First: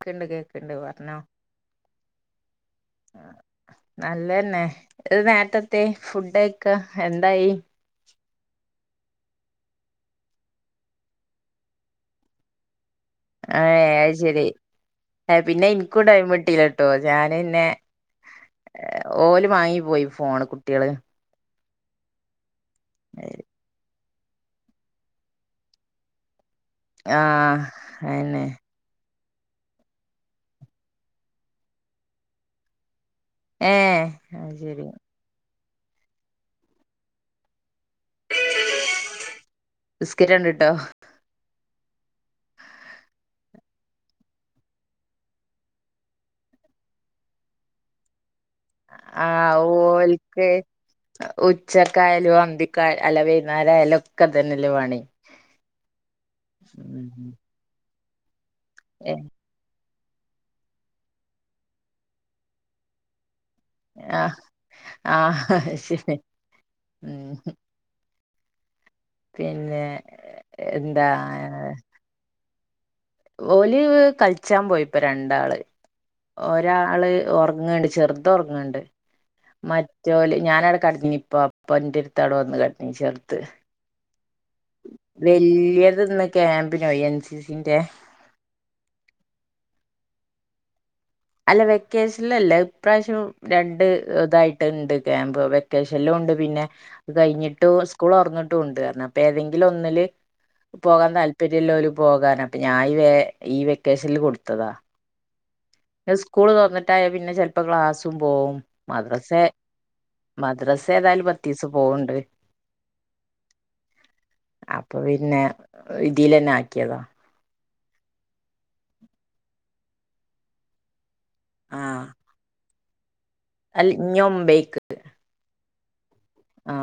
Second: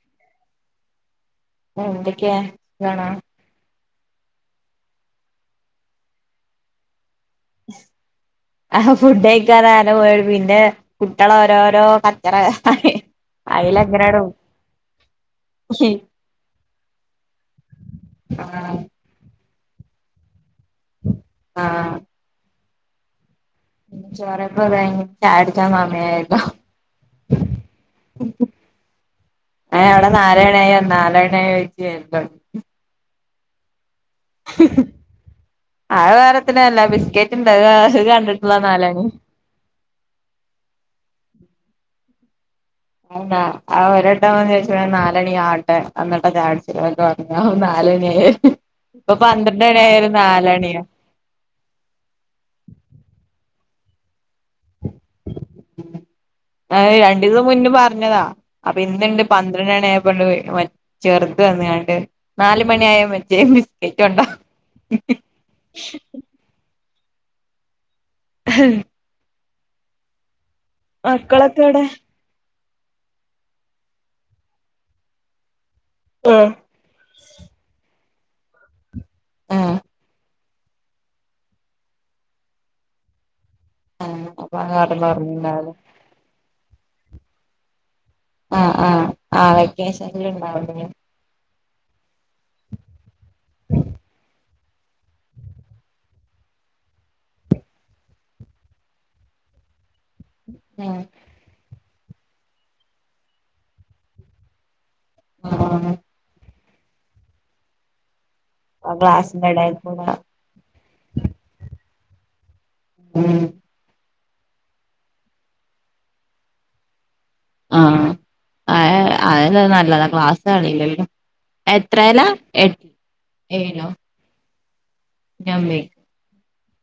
കേക്ക്ണ്ട് കേക്ക്ണ്ട് പറഞ്ഞോ എന്തൊക്കെയാ സുഖാണോ നല്ലന്നെ ഇത് നേരത്തെത്തി ഫുഡയിക്ക എന്തായി [unintelligible] നേരം വൈകി പിന്നെ കുട്ട്യള ഓരോരോ കച്ചറ ആയ് അയ് അയിലങ്ങനാണ് ശരി ആ പിന്നെ ഇൻക്കും ടൈമിട്ടീലട്ടോ അത് ഞാന് പിന്നേ ആ ഓന് വാങ്ങി പോയി ഫോൺണം കുട്ടീള് ആഹ് [unintelligible] ചോറെപ്പ് കയിഞ്ഞ് ചായുടിച്ച വന്നെരുന്നു ആഹ് അയന്നെ ഏ അവിടെ നാലണി ആയ നാലണി ആയ വെഴ്ച്ചു [unintelligible] ഏഹ് [inaudible] ആ വേറൊത്തിനല്ല ബിസ്ക്കേറ്റ് ഇണ്ട് ഏസ് [unintelligible] കണ്ട്ട്ട്ള്ള നാലാണ് നിസ്കരിയാണ്ട്ട്ടോ ആ ആ ഒരട്ടം വന്നോയിച്ചപ്പൊയാ ണ് നാലണി ആവട്ടെ അന്ന്ട്ട ചായു ടിക്ക ഓന്പ്പൊ വന്നു നാലണിയിലെ ആഹ് ഓൽക്ക് ഉച്ചക്കായാലും അന്തിക്കായ അല്ല വരും ന്നേരായലൊക്കെതന്നെ അല്ലെ പണി ആ [unintelligible] ഉം രണ്ടിസം മുന്നേ പറ ഞ്ഞതാ അപ്പൊ ഇന്ന്ണ്ട് ഏഹ് പന്ത്രണ്ടണായപൊ കൊണ്ട് പോയി ഓൻ ചെറുത് വന്നാണ്ട് നാല് മണിയായപൊ ജേ മിസ് കേറ്റോണ്ട ആഹ് ആഹ് അത് ശരി ഉം [inaudible] പിന്നേ മക്കളൊക്കെവിടെ ഓലീവ് കളിച്ചാൻപോയിപ്പൊരണ്ടാള് ആഹ് ഒരാള് ഒർങ്ങ്ണ്ട് ചെർ തൊറങ്ങ്ണ് ണ്ട് ആഹ് മറ്റോലെയ് ഞാൻ ആടെ കട്ന്നിനി ഇപ്പ അപ്പ ന്റെ അട്‌ത്ത് ആടെ വന്ന് കട്ന്നിനി ചെർത് ആ വല്യതൊന്ന് കേ പിന്നെ എൻ സി സി ന്റെ അ അ ആ വെക്കേഷൻല് ഇണ്ടാവുലെ അല്ല വെക്കേഷൻല് അല്ല അഹ് ഇപ്രാവശ്യം രണ്ട് ഇതായിട്ട് ഇണ്ട് ക്യാമ്പ് വെക്കേഷൻലുണ്ട് പിന്നെ കഴിഞ്ഞിട്ടു സ്കൂൾ തൊറന്നുട്ടുണ്ട് അപ്പ ഏതെങ്കിലും ഒന്നില് ഉം പോകാൻ താല്പര്യല്ലോല്ലോ പോകാന് അപ്പ ഞാൻ ഈ വെ വെക്കേഷൻൽ കൊടുത്തത ആഹ് ന്നെ സ്കൂള് തൊറന്നി ണ്ടായ പിന്നെ ചെലപ്പ ഗ്ലാസ്സും ഉം ആ മദ്രസെ ക്ലാസ്സിന്റെ എടേക്കൂടെ മദ്രസ് [inaudible] ഉം അപ്പൊ പിന്നെ ഇതീലെന്നെ ആക്കിയതാ ആ [unintelligible] [unintelligible] ക്ലാസ്സ്‌ അറീലല്ലോ ആഹ് എത്രേലാ എ അല്ല ഇഞ്ഞ് ഒമ്പേക്ക് [unintelligible] ആ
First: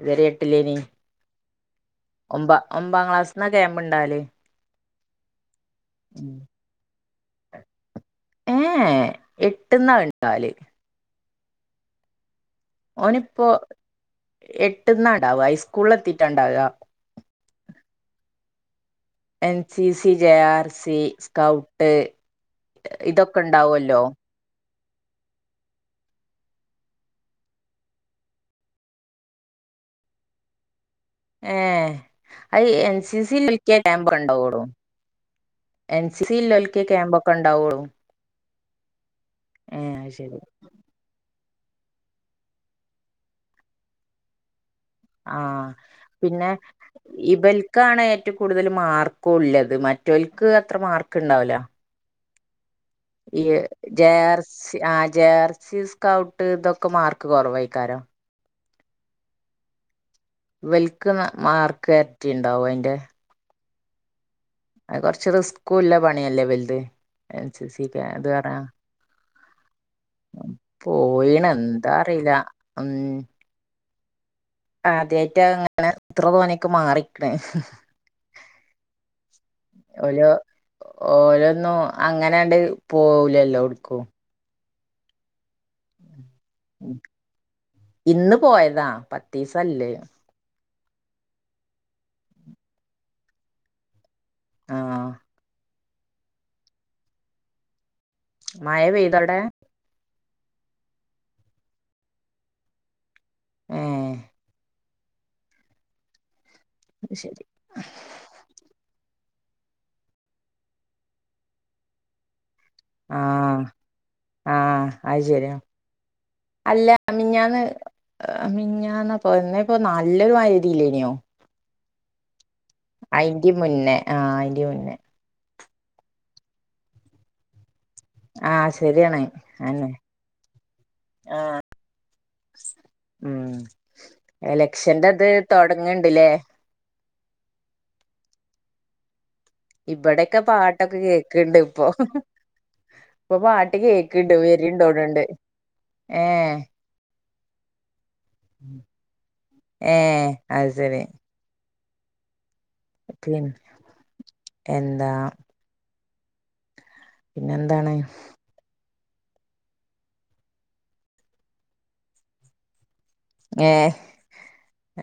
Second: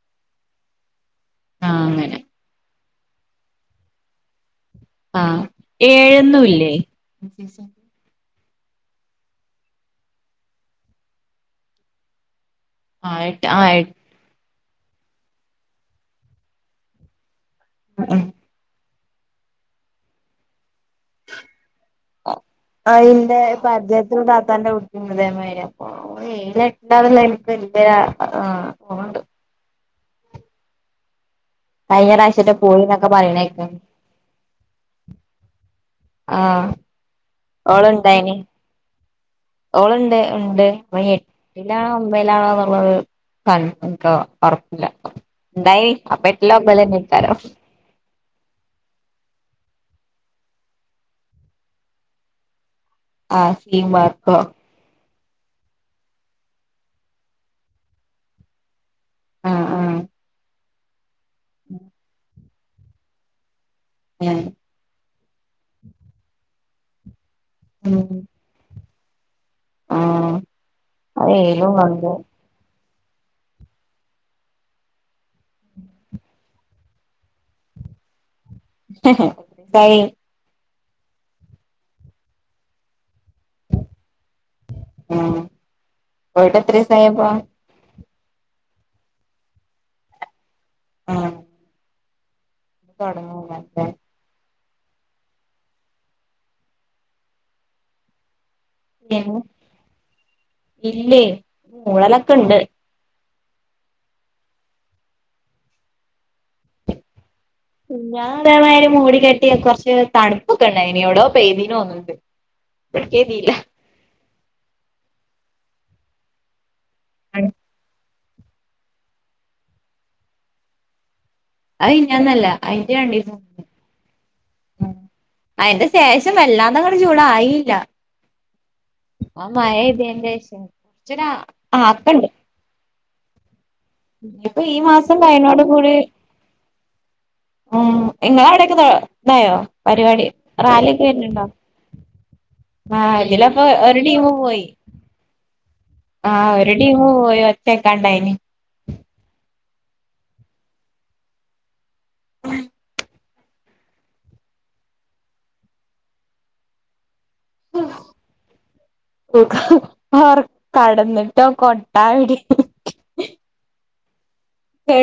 ഇത് വരെ എട്ട്ലെനി ആഹ് അങ്ങനെ ഒമ്പ ഒമ്പാ ക്ലാസ്സ്‌ന്ന ക്യാമ്പ്ണ്ടാവല് ആ ഏഴൊന്നുല്ലേ എ ഏ എട്ട്ന്ന ണ്ടവല് ഓനിപ്പോ ആയിട്ട് ആയി എട്ട്ന്നാ ഇണ്ടാവ് അയ്സ്കൂളെത്തിട്ട ണ്ടാവ [unintelligible] N C C J R C scout ഇതൊക്കെ ഇണ്ടാവല്ലോ ഉം അതേമാരി അപ്പ ഓലെ [unintelligible] എനിക്ക് [unintelligible] ആ പോവാണ്ട് ഏ കഴിഞ്ഞ പ്രാവശ്യറ്റെ അയ് എൻ പോയിന്നൊക്കെ സി സി പറയണേക്ക പിറ്റെ ക്യാമ്പ് ണ്ടാവൊള്ളൂ എൻ സി സി ല് ആഹ് ല്ലോൽക്കെ ക്യാമ്പ് ഒക്കെ ണ്ടാവൊള്ളൂ ഓള്ണ്ടായിനി ഏ അയ്ശരി ട്ടിലാ ഒമ്പേലാണെന്നുള്ളത് കൺഫോംട്ടൊ ഒറപ്പി ആ പിന്നെ ഒമ്പയിലെന്നെക്കാരം ഇബൽക്കാണ് ഏറ്റ ഏറ്റവും കൂടുതൽ മാർക്കുള്ളത് മറ്റവർക്ക് അത്ര മാർക്ക് ഉണ്ടാവൂല ഈ ആഹ് സി ജെ മാർക്കോ ആർ സി ആ ജെ ആർ സി സ്കൗട്ട് ഇതൊക്കെ മാർക്ക് കുറവായിക്കാരോം ആഹ് ആഹ് വെൽ ക്ക് മാർക്കെരട്ടിയാണ് ഉണ്ടാവോ അയിന്റെ ഏ അത് കൊറച്ച് റിസ്ക്കുള്ള പണിയല്ലേ ഇവലുത് എൻ സി സി ഉം അത് വേണ ആഹ് അത് പോയിണ് ഏഴിലും എന്താ കണ്ടു അറിയില്ല ഉം ആതെ അങ്ങനെ എത്ര തോനെ ഒക്കെ മാറിക്കണ് കഴി ഓരൊന്നും അങ്ങനാണ്ട് പോവലല്ലോ എടെക്കും ആ പോയിട്ട് എത്ര ദിവസായിപ്പം ഇന്ന് പോയതാ പത്ത് ദിവസായ്ല്ലേ ആ ഇ തൊടങ്ങുന്റെല്ലെ ആഹ് മയ പെയ്തോടെ ഇല്ലേ മൂളലൊക്കെ ഉണ്ട് ആ അ ശ പിന്ന ഒരെ മാരി മൂടി കെട്ടി കെട്ടിയ കുറച്ച് തണുപ്പൊക്കെ ഉണ്ടായിരുന്നു എവടോ പെയ്ദീനോന്ന്ണ്ട് ആ ആ അത് ശരിയാ അല്ല ആ മിനിഞ്ഞാന്ന് മിഞ്ഞാന്ന് പോയത് നല്ലൊരു മഴയില്യേനോ അയ് മിഞ്ഞാന്നല്ല അയിന്റെ മുന്നേ ആ അയിന്റെ മുന്നേ അതിന്റെ ശേഷം വല്ലാതങ്ങട് ചൂട് ആയില്ല ആഹ് ശരിയാണ് ആ മഴ അതെന്നെ എത്തിയ്ന്റെ വി ആഹ് [unintelligible] ആക്കണ്ട് ഉം ഇപ്പൊ ഈ മാസം എലക്ഷന്റെത് കയിണോടു കൂടി തൊടങ്ങ്ണ്ട്ല്ലേ ഉം ഇങ്ങളെ അവിടെക്കെ ഇബടെക്കെ പാട്ടൊക്കെ വരുന്നുണ്ടോ കേക്ക്ണ്ട് ഇപ്പൊ ആ ഇപ്പൊ ഇതിലപ്പൊ പാട്ട് ഒരു ടീമ് കേക്ക്ണ്ട് പോയി വര്ണ്ടോന്ന്ണ്ട് ആ ഏഹ് ഒരു ടീമ് പോയി ഒച്ചക്കണ്ടായിന് ഏ അത് ശരി പിൻ എന്താ പിന്നെ എന്താണ് കടന്നിട്ടോ കൊട്ടാ വി ട്ട്ട്ട് ഏ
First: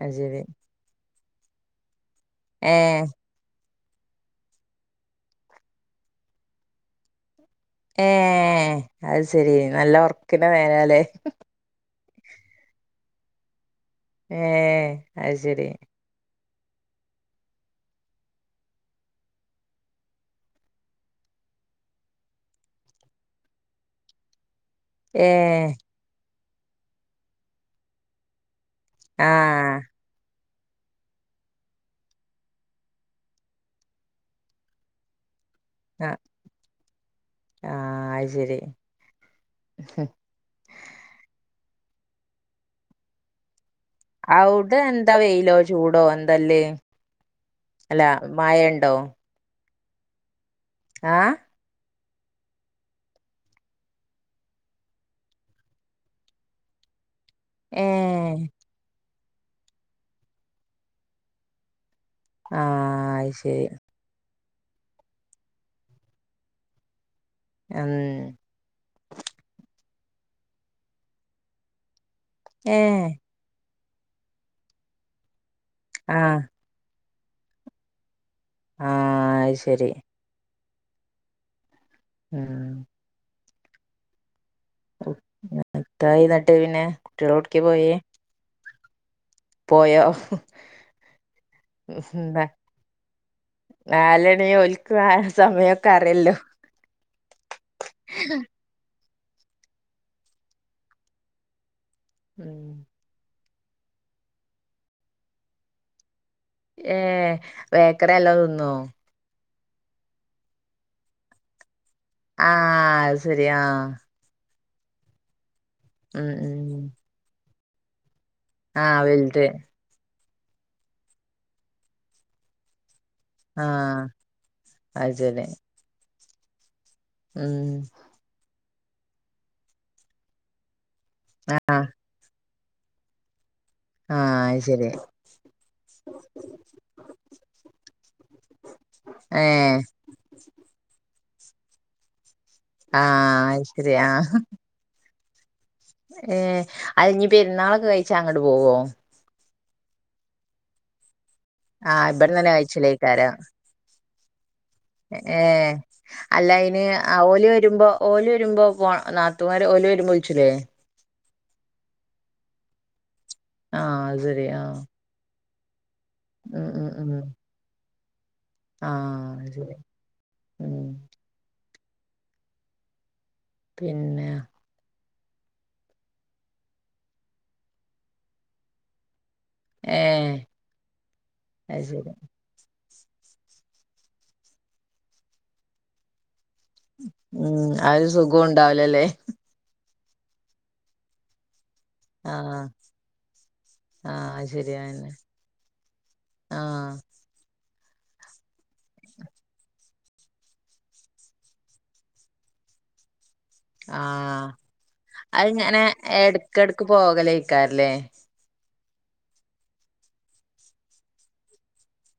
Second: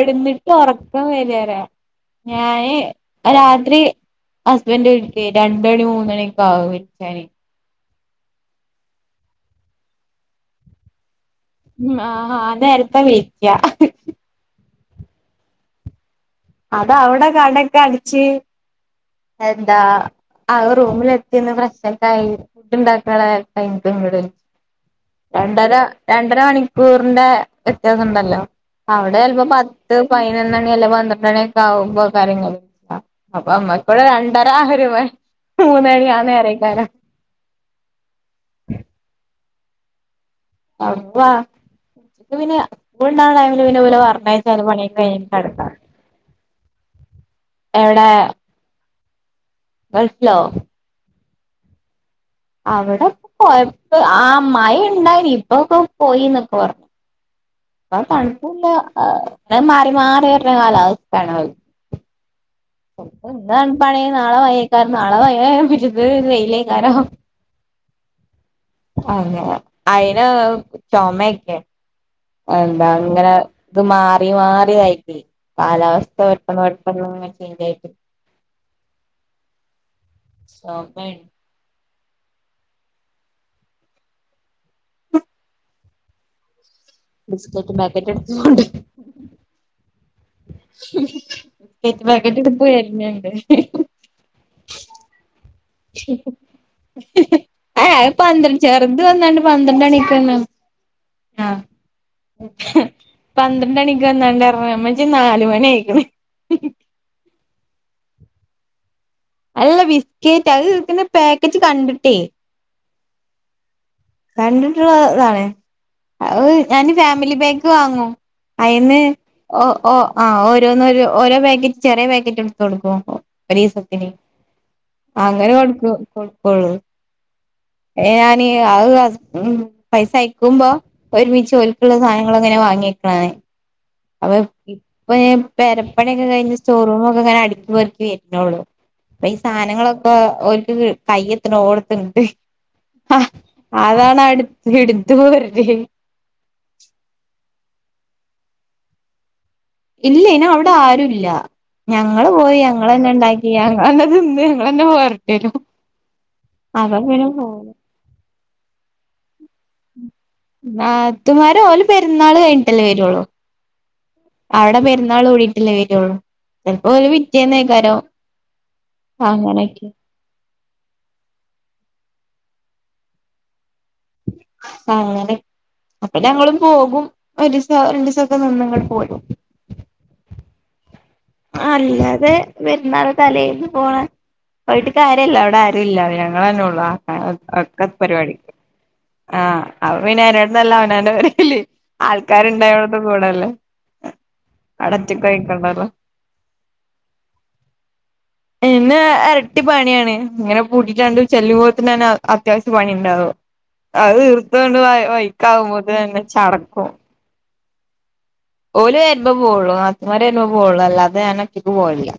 അത് ശരി ഉറക്കം വ [unintelligible] ഏ ഞാനെ രാത്രി ഹസ്ബൻഡ്‌ വിളിക്കുംരണ്ടണി മൂന്നണിയൊക്കെ ആവും വെക്കാന് ഏ അത് ശരി നല്ല ഓർക്കിന്റെ നേരാലേ ആ നേരത്താ വെക്കാ ഏ അത് ശരി അതവിടെ കടക്കെ അടിച്ച് എന്താ ആ റൂമിൽ എത്തിന്ന് ഫ്രഷ് ഒക്കെ ആയി ഫുഡ് ഇണ്ടാക്ക്ണടൈമില് ഇങ്ങട്ട് വിളി ചും ഏ രണ്ടര രണ്ട ഒന്നര മണിക്കൂറിന്റെ വ്യത്യാസം ഉണ്ടല്ലോ അവിടെ ആ ചിലപ്പോ പത്ത് പയിനൊ പതിനെന്നണി അല്ല പന്ത്രണ്ട ണിയെക്കെ ആാവുമ്പോ കാര്യങ്ങൾ അപ്പൊ മ്മക്ക് ഇവിടെ രണ്ടര ഒരു മണി മൂന്നണി ആ നേരേക്കാരം ശ ആ വ്വ പിന്നെ സ്കൂൾ ണ്ടാ യാലും ഇച്ച് പിന്നെ ഓല പറഞ്ഞേച്ചാലു അവിടെ പണിയെക്കെ എന്താ കഴിഞ്ഞ്ട്ട് വെയിലോ കടക്കാം ചൂടോ എന്തല്ലേ അല്ല മാഴഉണ്ടോ ഗൾഫിലോ ആ അവിടെ പോയ പ്പം ആ മഴ ഉണ്ടായിന് ഇപ്പൊക്കെ പോയിന്നൊക്കെ പറഞ്ഞു ഏ പ്പം ആ തണുപ്പുല്ല ആ ഉടെ മാറി മാറി വരണ കാലാവസ്ഥയാണ് ആ അത് ശരി എന്താണ് പണി നാളെ വയേക്കാര നാളെ വയേ പിരുത് തെയിലേക്കാരോ ഉം അയിന് ചൊമേക്കെ ഏ എന്താ അങ്ങനെ ഇത് മാറി മാറി ആയിപ്പോയി കാലാവസ്ഥ ആ പെട്ടെന്ന് പെട്ടെന്ന്ങ്ങ് ഈയിടെയായിട്ട് ങാ അയ്ശരി [unintelligible] ഉം കൈ തട്ടിവീണയാ ബിസ്ക്കറ്റ് പാക്കറ്റ് എടുത്തോണ്ട് പോയി പോയോ കിറ്റ് ഉം. പാക്കറ്റ് പോയരുന്നുണ്ട് നാലണി ഓൽക്ക് ആ സമയൊക്കെ അറിയല്ലോ ആ ഏ പന്ത്രണ്ട് ചേറ് അന്ത് വന്നാണ്ട് പന്ത്രണ്ട്മണിക്കൊന്ന് ആ ഉം പന്ത്രണ്ട് മണിക്ക് വന്നോണ്ടിറ് അമ്മച്ചി നാല് മണി ആയിക്കണ് ഏ വേക്കറി നല്ലോം തിന്നോ അല്ല ബിസ്ക്കേറ്റ് അത് പിന്നെ പാക്കറ്റ് കണ്ടിട്ട് ആ അത് ശരി ആ കണ്ടിട്ടുള്ള ഇതാണേ ഉം അത് ഉം ഞാനീ ഫാമിലി പാക് ക്ക് വാങ്ങും അയിന് ആഹ് വലുത് ഓ ഓ ആ ഓരോന്ന് ഓരോ ഓരോ പാക്കറ്റ് ചെറിയ പാക്കറ്റ് എടുത്ത് കൊടുക്കും ആഹ് ഒരീസത്തിന് അത് ശരി അങ്ങനെ കൊടുക്കും കൊടു പ്പോള് ഉം [unintelligible] ഉം പൈസ അയക്കുമ്പോ ഒരുമിച്ച് ആഹ് ഓൽക്കുള്ള സാധനങ്ങളങ്ങനെ വാങ്ങി ങ്ങിയേക്കണാണ് അപ്പൊ ആഹ് അത് ശരി ഇപ്പൊ പെരപ്പണിയൊക്കെ കഴിഞ്ഞ് സ്റ്റോറൂമൊക്കെഇങ്ങനടുക്കിപെറുക്കി വരുന്നേള്ളു അപ്പൊ ഈ ഏഹ് സാധനങ്ങളൊക്കെ ഓര്ക്ക് കയ്യത്തിന് ഓടത്തിണ്ട് ഹ ആഹ് അതാണ് അടു വീടിൽ ത് പോര് ഏ അത് ഞ്ഞ് പെരുന്നാളൊക്കെ കഴി ച്ച അങ്ങട്ട് പോവോ ഇല്ല ഇന് അവിടെ ആരുല്ല ആഹ് ഞങ്ങള് ഇവിടന്നന്നെ പോയി ഞങ്ങളന്നെ ണ്ടാക്കി ഞങ്ങളന്നെ തിന്ന് [unintelligible] ഏ പോരട്ടരും അല്ല അയ്ന് അപ്പൊ പിന്നെ ഓല് പോല വരുമ്പൊ ഓല് രുമ്പോ പോൺ നാ മാരെ ഓല് വരുമ്പൊ വിളിച്ചുലേ ത്തുമാര് ഓല് പെര്ന്നാൾ കഴിഞ്ഞട്ടല്ലേ വരൊള്ളൂ ആഹ് അത് ശരി ആഹ് അവടെ പെര്ന്നാൾ ഒഴി ഇല്ലയ് ചെൽപ്പോ ഈ വിദ്യാന്നേക്കാരോ ആ [inaudible] ശരി ഉം പിന്നെ ആ അങ്ങനെ അപ്പൊ ഞങ്ങളും പോകും ഒരിസോ രണ്ടിസൊക്കെ നിന്ന് ഇങ്ങട്ട് പോരും ഏഹ് അത് ശരി അല്ലാതെ വെര്ന്നാള് തലേന്ന് പോവാൻ പറഞ്ഞിട്ട് കാര്യവില്ല അവിടെ ആരൂല്ല ങ്ങളന്നെ ഒള്ളു ആ അ ഉം ഒക്കെ ആ ഒരു സുഖം പരിപാടിക്ക് ഉണ്ടാവൂലല്ലേ ആഹ് അപ്പൊ പിന്നെ അതിലാറീം നല്ലത് അവനാൻ്റെ പെരീൽ ആഹ് ആൾക്കാരുണ്ടായോണ്ട് കൂടല്ലേ ആഹ് അത് ശരിയാന്നെ അവടറ്റക്ക് പോയിക്കണ്ടല്ലോ ആഹ് എന്നെ എരട്ടി പണിയാണ് ഇങ്ങനെ പൂട്ടിട്ടാണ്ട് ചെല്ലുംമ്പോത്തിനന്നെ അത്യാവശ്യം പണിണ്ടാവും അത് ആഹ് തീർത്താണ്ട് വൈ വൈക്കാവുമ്പോത്തിനന്നെ ചടക്കും ക്കാര്ലേ ഓല് വരുമ്പൊ പോവുള്ളൂ നാത്തുമാര് വരുമ്പൊ പോവുള്ളൂ അല്ലാതെ ഞാനൊറ്റക്ക് പോവലില്ല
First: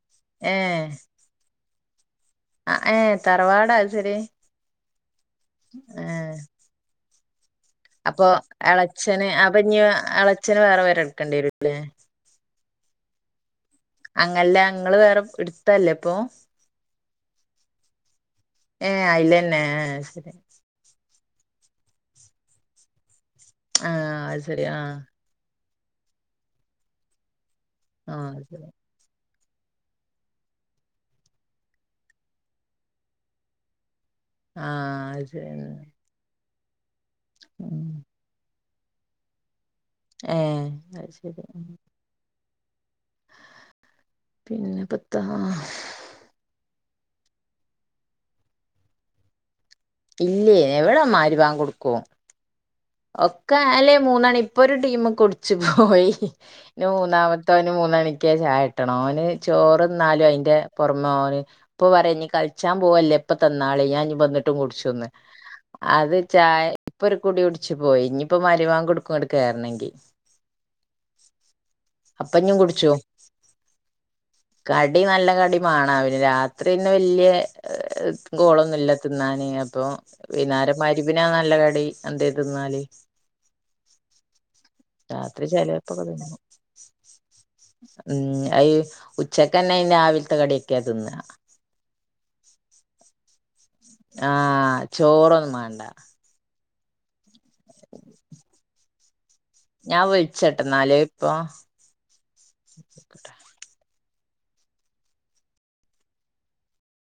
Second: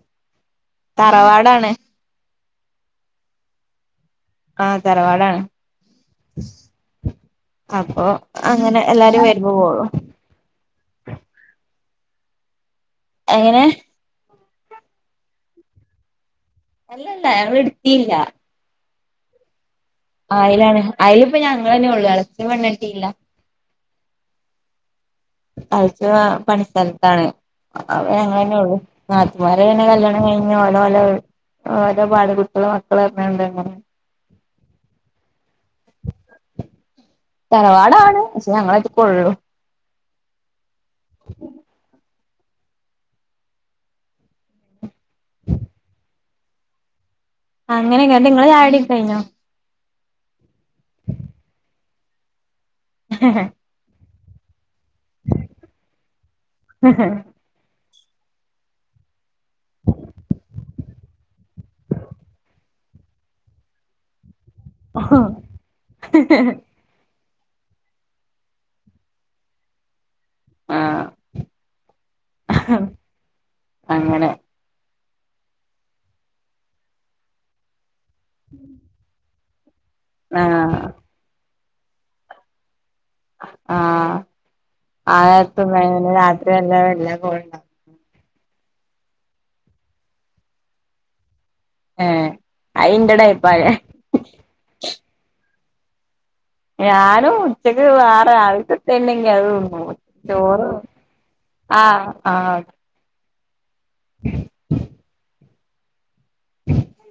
തറവാടാണ് അ ഏ തറവാടാ അയത്ശരി ആ തറവാടാണ് അപ്പൊ അങ്ങനെ എല്ലാരും എളച്ചന് വരുമ്പോ അപ്പഞ്ഞ് പോവുള്ളൂ എളച്ചന് വേറെ പേരെ എട്ക്കണ്ട് യരൂല്ലേ എങ്ങനെ അങ്ങല്ല ഇങ്ങള് വേറെ ഇട്ത്തല്ലേപ്പൊ അല്ലല്ല ഞങ്ങള് ഇട്ത്തീല്ല ഏ അയില്ലെന്ന അയ്ലാണ് അയല് അപ്പൊ ഞങ്ങന്നെ ഉള്ളൂ ഇളച്ചൻ പെണ്ണ് കെട്ടീല്ല ആഹ അത് ശരി ആഹ് അഴ്ച പണിസ്ഥലത്താണ് അപ്പോ ഞങ്ങൾ അത് ശരി തന്നെയെളു ഇവരെ എങ്ങനെ കല്യാണം കഴിഞ്ഞഞ് ഓലോ ഓല ഓലോ ഭാര്യ കുട്ടികും മക്കൾ എന്ന് പറഞ്ഞ് കൊണ്ട് ആഹ അത് ശരിയാ തറവാടാണ് പക്ഷെ ഞങ്ങൾ അതി തെ കൊള്ളു ഏ അത് ശരി പിന്നെ പത്തഹ അങ്ങനെയനിങ്ങളുടെ ചായ കുടിയെ കൊ കഴിഞ്ഞോ ഇല്ലേ എവിടെ മഗ്രതാൻ കൊടുക്കുവോ ഒക്കെ അലേ മൂന്ന് അണി ഇപ്പോൾ ഒരു ടീം കുടിച്ച്പോയി ഇനി മൂന്നാമത്തോന് മൂന്നണി കിട്ടിയ ചായ കിടണം ഓന് ചോറ്ന്നാലും അയിന്റ പുറനോളി ഇപ്പൊ പറയാ ഇനി കളിച്ചാ പോവല്ലേ ഇപ്പ തീന്നാളി ഞാൻനി കുടിച്ചുന്ന് അത് ചായ ഇപ്പരു കൂടികുടി ച്ച്പോയി ഇനിയിപ്പോ മരുവാക്ക്കൊടുക്കണം ഇങ്ങോട്ക്കെർണെങ്കി ആഹ് അപ്പോ ഞാൻ കുടിച്ചു അങ്ങനെ ക കടിനല്ല കടി മാനവില്ല രാത്രി പിന്നെവേല്യ ഗോളൊന്നു ഇല്ലാ തിന്നാന് നി അപ്പോ വൈന്നാരം ആഹ് മരിമ്പ്ന് ആ നല്ലകടി കടി അതെരു തിന്നാല് ആ രാത്രി ആനേരത്ത് തിന്നാ ചെലേപ്പൊക്കെ പിന്നെ തിന്നും രാത്രി നല്ല [inaudible] ഉം അ ഉച്ചക്ക്ന്നെ രാവിലത്തെകടിയൊക്കെയാ തിന്ന ഏ അയിന്റെടയിപ്പായേ ആഹ് ചോറ് ഒന്നുമണ്ടാ ഞാനും ഉച്ചക്ക് വേറെ രാവിലതെത്തന്നെ എങ്കി അത് തിന്നും ഞാൻ ചോറ് വിളിച്ചട്ടന്നാല് ഇപ്പൊ ആഹ് ആഹ് [unintelligible]